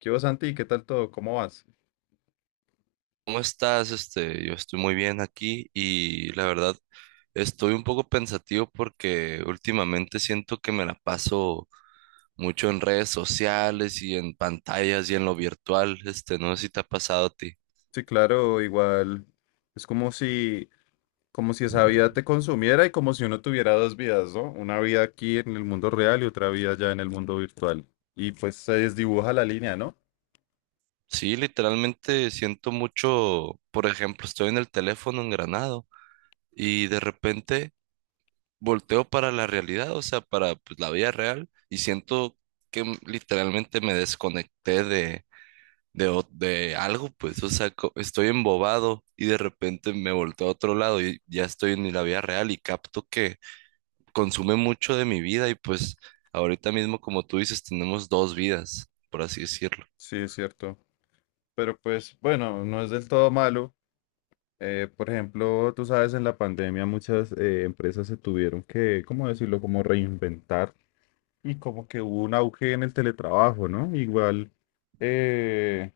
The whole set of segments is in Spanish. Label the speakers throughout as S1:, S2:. S1: ¿Qué vas, Santi? ¿Qué tal todo? ¿Cómo vas?
S2: ¿Cómo estás? Yo estoy muy bien aquí y la verdad estoy un poco pensativo porque últimamente siento que me la paso mucho en redes sociales y en pantallas y en lo virtual. No sé si te ha pasado a ti.
S1: Sí, claro, igual es como si esa vida te consumiera y como si uno tuviera dos vidas, ¿no? Una vida aquí en el mundo real y otra vida ya en el mundo virtual. Y pues se desdibuja la línea, ¿no?
S2: Sí, literalmente siento mucho, por ejemplo, estoy en el teléfono engranado y de repente volteo para la realidad, o sea, para pues, la vida real y siento que literalmente me desconecté de algo, pues, o sea, estoy embobado y de repente me volteo a otro lado y ya estoy en la vida real y capto que consume mucho de mi vida y pues ahorita mismo, como tú dices, tenemos dos vidas, por así decirlo.
S1: Sí, es cierto. Pero pues bueno, no es del todo malo. Por ejemplo, tú sabes, en la pandemia muchas empresas se tuvieron que, ¿cómo decirlo? Como reinventar y como que hubo un auge en el teletrabajo, ¿no? Igual, eh,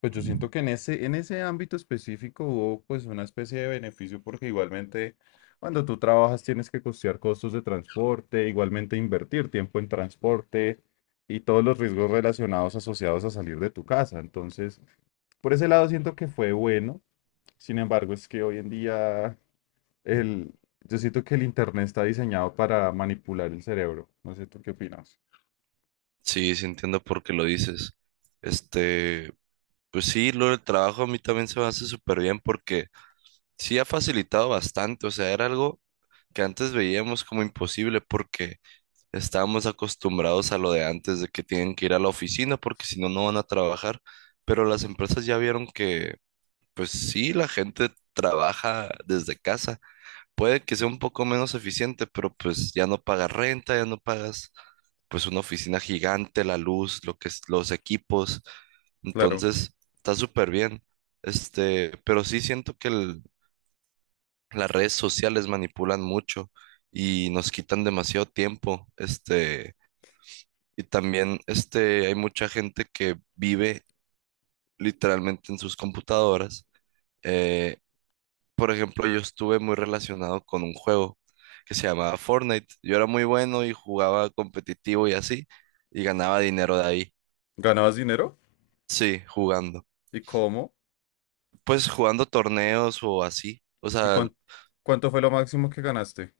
S1: pues yo siento que en ese ámbito específico hubo pues una especie de beneficio porque igualmente cuando tú trabajas tienes que costear costos de transporte, igualmente invertir tiempo en transporte y todos los riesgos relacionados asociados a salir de tu casa. Entonces, por ese lado siento que fue bueno. Sin embargo, es que hoy en día el, yo siento que el internet está diseñado para manipular el cerebro. No sé, ¿tú qué opinas?
S2: Sí, sí entiendo por qué lo dices. Este, pues sí, lo del trabajo a mí también se me hace súper bien porque sí ha facilitado bastante, o sea, era algo que antes veíamos como imposible porque estábamos acostumbrados a lo de antes, de que tienen que ir a la oficina porque si no, no van a trabajar, pero las empresas ya vieron que, pues sí, la gente trabaja desde casa. Puede que sea un poco menos eficiente, pero pues ya no pagas renta, ya no pagas pues una oficina gigante, la luz, lo que es, los equipos.
S1: Claro.
S2: Entonces, está súper bien. Pero sí siento que las redes sociales manipulan mucho y nos quitan demasiado tiempo. Y también hay mucha gente que vive literalmente en sus computadoras. Eh, por ejemplo, yo estuve muy relacionado con un juego que se llamaba Fortnite. Yo era muy bueno y jugaba competitivo y así, y ganaba dinero de ahí.
S1: ¿Ganabas dinero?
S2: Sí, jugando.
S1: ¿Y cómo?
S2: Pues jugando torneos o así. O
S1: ¿Y
S2: sea,
S1: cuánto fue lo máximo que ganaste?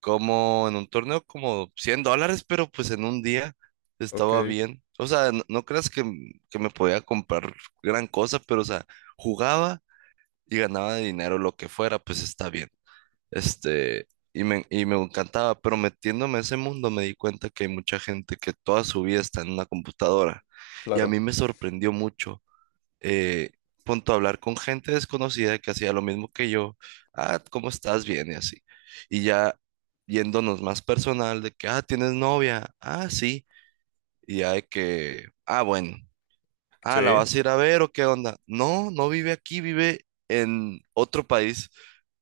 S2: como en un torneo como $100, pero pues en un día
S1: Ok,
S2: estaba bien. O sea, no, no creas que, que me podía comprar gran cosa, pero o sea, jugaba y ganaba dinero, lo que fuera, pues está bien. Este, y me, y me encantaba, pero metiéndome a ese mundo me di cuenta que hay mucha gente que toda su vida está en una computadora. Y a
S1: claro.
S2: mí me sorprendió mucho, eh, punto hablar con gente desconocida que hacía lo mismo que yo. Ah, ¿cómo estás? Bien, y así. Y ya yéndonos más personal, de que, ah, ¿tienes novia? Ah, sí. Y ya de que, ah, bueno. Ah, ¿la
S1: Sí,
S2: vas a ir a ver o qué onda? No, no vive aquí, vive en otro país.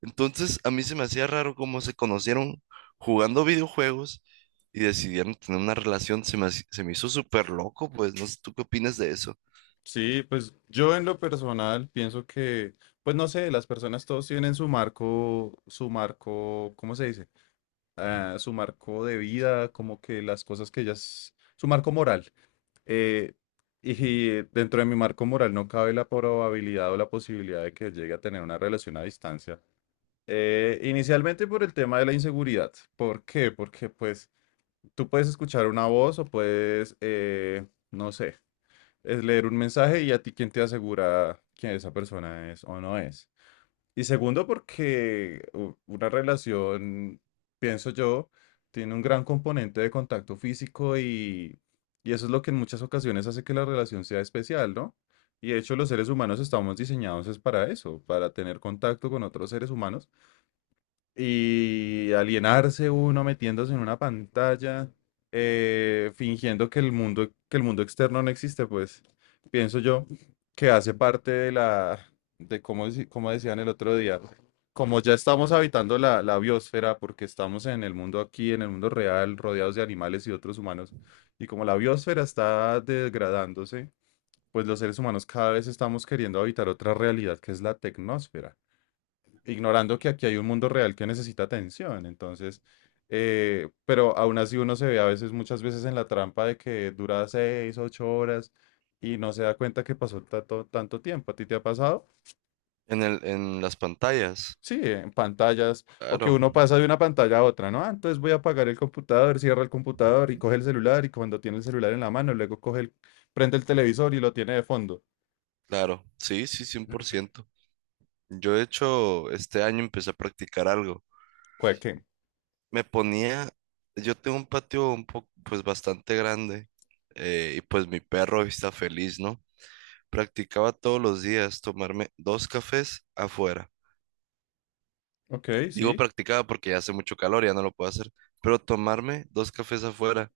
S2: Entonces, a mí se me hacía raro cómo se conocieron jugando videojuegos y decidieron tener una relación. Se me hizo súper loco, pues no sé, ¿tú qué opinas de eso?
S1: sí, pues yo en lo personal pienso que, pues no sé, las personas todos tienen su marco, ¿cómo se dice? Ah, su marco de vida, como que las cosas que ellas, su marco moral. Eh, y dentro de mi marco moral no cabe la probabilidad o la posibilidad de que llegue a tener una relación a distancia. Inicialmente por el tema de la inseguridad. ¿Por qué? Porque pues tú puedes escuchar una voz o puedes, no sé, es leer un mensaje y a ti quién te asegura que esa persona es o no es. Y segundo, porque una relación, pienso yo, tiene un gran componente de contacto físico y eso es lo que en muchas ocasiones hace que la relación sea especial, ¿no? Y de hecho los seres humanos estamos diseñados es para eso, para tener contacto con otros seres humanos y alienarse uno metiéndose en una pantalla, fingiendo que el mundo externo no existe, pues pienso yo que hace parte de la, como decían el otro día, como ya estamos habitando la biosfera, porque estamos en el mundo aquí, en el mundo real, rodeados de animales y otros humanos, y como la biosfera está degradándose, pues los seres humanos cada vez estamos queriendo habitar otra realidad que es la tecnósfera ignorando que aquí hay un mundo real que necesita atención. Entonces, pero aún así uno se ve a veces, muchas veces en la trampa de que dura 6, 8 horas y no se da cuenta que pasó tanto, tanto tiempo. ¿A ti te ha pasado?
S2: En las pantallas.
S1: Sí, en pantallas, o que
S2: Claro,
S1: uno pasa de una pantalla a otra, ¿no? Ah, entonces voy a apagar el computador, cierra el computador y coge el celular y cuando tiene el celular en la mano, luego prende el televisor y lo tiene de fondo.
S2: claro. Sí, sí, 100%. Yo, de hecho, este año empecé a practicar algo.
S1: ¿Cuál qué?
S2: Me ponía, yo tengo un patio pues bastante grande, y pues mi perro está feliz, ¿no? Practicaba todos los días tomarme dos cafés afuera.
S1: Ok,
S2: Digo
S1: sí,
S2: practicaba porque ya hace mucho calor, ya no lo puedo hacer. Pero tomarme dos cafés afuera,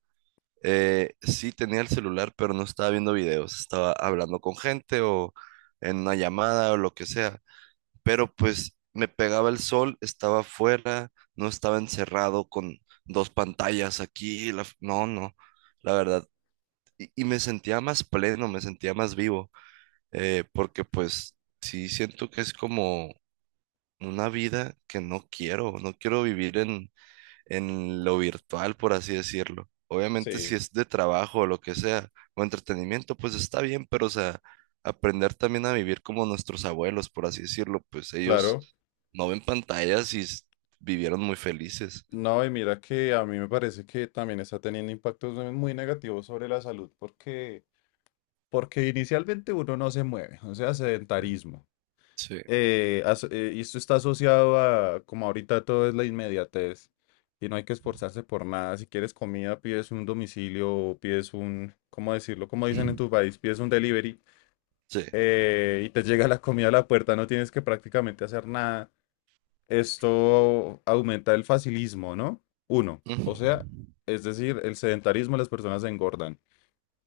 S2: sí tenía el celular, pero no estaba viendo videos, estaba hablando con gente o en una llamada o lo que sea. Pero pues me pegaba el sol, estaba afuera, no estaba encerrado con dos pantallas aquí. No, no, la verdad. Y me sentía más pleno, me sentía más vivo, porque pues sí siento que es como una vida que no quiero vivir en lo virtual, por así decirlo. Obviamente
S1: sí,
S2: si es de trabajo o lo que sea, o entretenimiento, pues está bien, pero o sea, aprender también a vivir como nuestros abuelos, por así decirlo, pues ellos
S1: claro.
S2: no ven pantallas y vivieron muy felices.
S1: No, y mira que a mí me parece que también está teniendo impactos muy negativos sobre la salud porque, porque inicialmente uno no se mueve, o sea, sedentarismo.
S2: Sí.
S1: Y esto está asociado a, como ahorita todo es la inmediatez y no hay que esforzarse por nada. Si quieres comida, pides un domicilio o pides un, ¿cómo decirlo? Como dicen en tu país, pides un delivery,
S2: Sí.
S1: y te llega la comida a la puerta, no tienes que prácticamente hacer nada. Esto aumenta el facilismo, ¿no? Uno, o
S2: Ujú.
S1: sea, es decir, el sedentarismo, las personas se engordan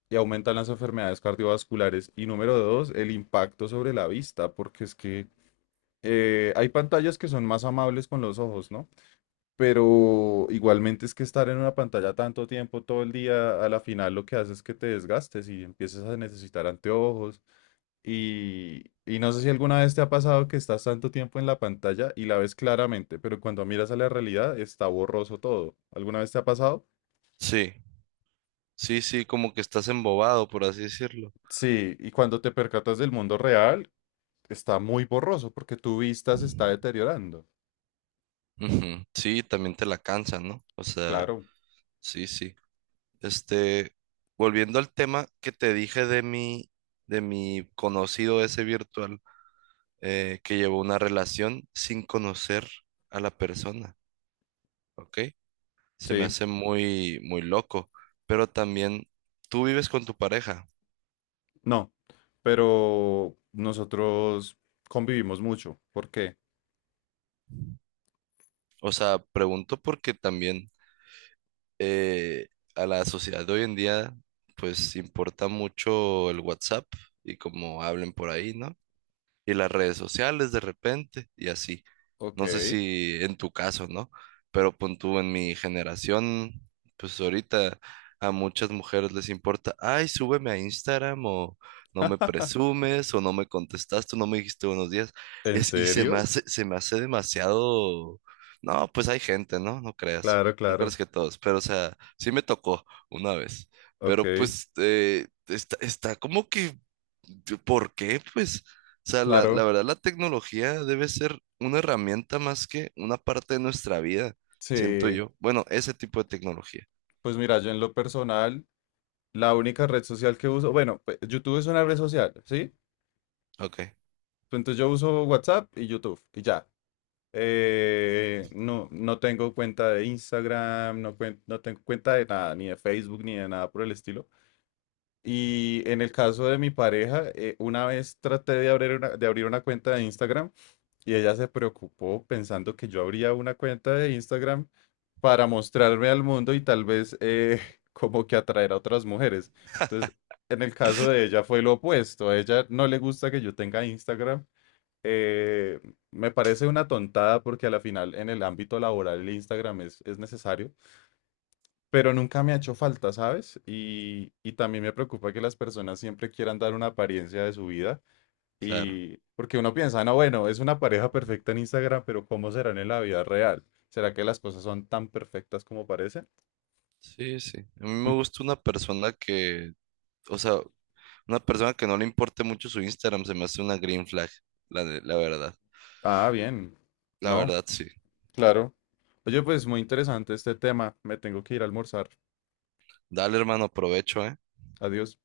S1: y aumentan las enfermedades cardiovasculares. Y número dos, el impacto sobre la vista, porque es que hay pantallas que son más amables con los ojos, ¿no? Pero igualmente es que estar en una pantalla tanto tiempo todo el día, a la final lo que hace es que te desgastes y empieces a necesitar anteojos, y no sé si alguna vez te ha pasado que estás tanto tiempo en la pantalla y la ves claramente, pero cuando miras a la realidad está borroso todo. ¿Alguna vez te ha pasado?
S2: Sí, sí, sí, como que estás embobado, por así decirlo.
S1: Sí, y cuando te percatas del mundo real, está muy borroso porque tu vista se está deteriorando.
S2: Ujú. Sí, también te la cansa, ¿no? O sea,
S1: Claro,
S2: sí, sí. Este, Volviendo al tema que te dije de mi conocido ese virtual, que llevó una relación sin conocer a la persona, ¿ok? Se me
S1: sí,
S2: hace muy, muy loco, pero también tú vives con tu pareja.
S1: no, pero nosotros convivimos mucho. ¿Por qué?
S2: O sea, pregunto porque también eh, a la sociedad de hoy en día, pues importa mucho el WhatsApp y cómo hablen por ahí, ¿no?, y las redes sociales de repente y así.
S1: Ok.
S2: No sé si en tu caso, ¿no? Pero pon tú en mi generación, pues ahorita a muchas mujeres les importa, ay, súbeme a Instagram o no me presumes o no me contestaste, no me dijiste buenos días.
S1: ¿En
S2: Es, y
S1: serio?
S2: se me hace demasiado... No, pues hay gente, ¿no? No creas,
S1: Claro,
S2: no
S1: claro.
S2: creas que todos, pero o sea, sí me tocó una vez,
S1: Ok,
S2: pero pues está, está como que ¿por qué? Pues o sea, la
S1: claro.
S2: verdad, la tecnología debe ser una herramienta más que una parte de nuestra vida, siento
S1: Sí.
S2: yo. Bueno, ese tipo de tecnología.
S1: Pues mira, yo en lo personal... La única red social que uso, bueno, pues, YouTube es una red social, ¿sí?
S2: Ok,
S1: Entonces yo uso WhatsApp y YouTube y ya. No, no tengo cuenta de Instagram, no, no tengo cuenta de nada, ni de Facebook, ni de nada por el estilo. Y en el caso de mi pareja, una vez traté de abrir una cuenta de Instagram y ella se preocupó pensando que yo abría una cuenta de Instagram para mostrarme al mundo y tal vez como que atraer a otras mujeres. Entonces, en el caso de ella fue lo opuesto. A ella no le gusta que yo tenga Instagram. Eh, Me parece una tontada porque a la final en el ámbito laboral el Instagram es necesario, pero nunca me ha hecho falta, ¿sabes? Y también me preocupa que las personas siempre quieran dar una apariencia de su vida
S2: claro.
S1: y porque uno piensa, no, bueno, es una pareja perfecta en Instagram, pero ¿cómo serán en la vida real? ¿Será que las cosas son tan perfectas como parecen?
S2: Sí, sí. A mí me gusta una persona que, o sea, una persona que no le importe mucho su Instagram, se me hace una green flag, la verdad.
S1: Ah, bien.
S2: La
S1: No,
S2: verdad, sí.
S1: claro. Oye, pues muy interesante este tema. Me tengo que ir a almorzar.
S2: Dale, hermano, provecho, ¿eh?
S1: Adiós.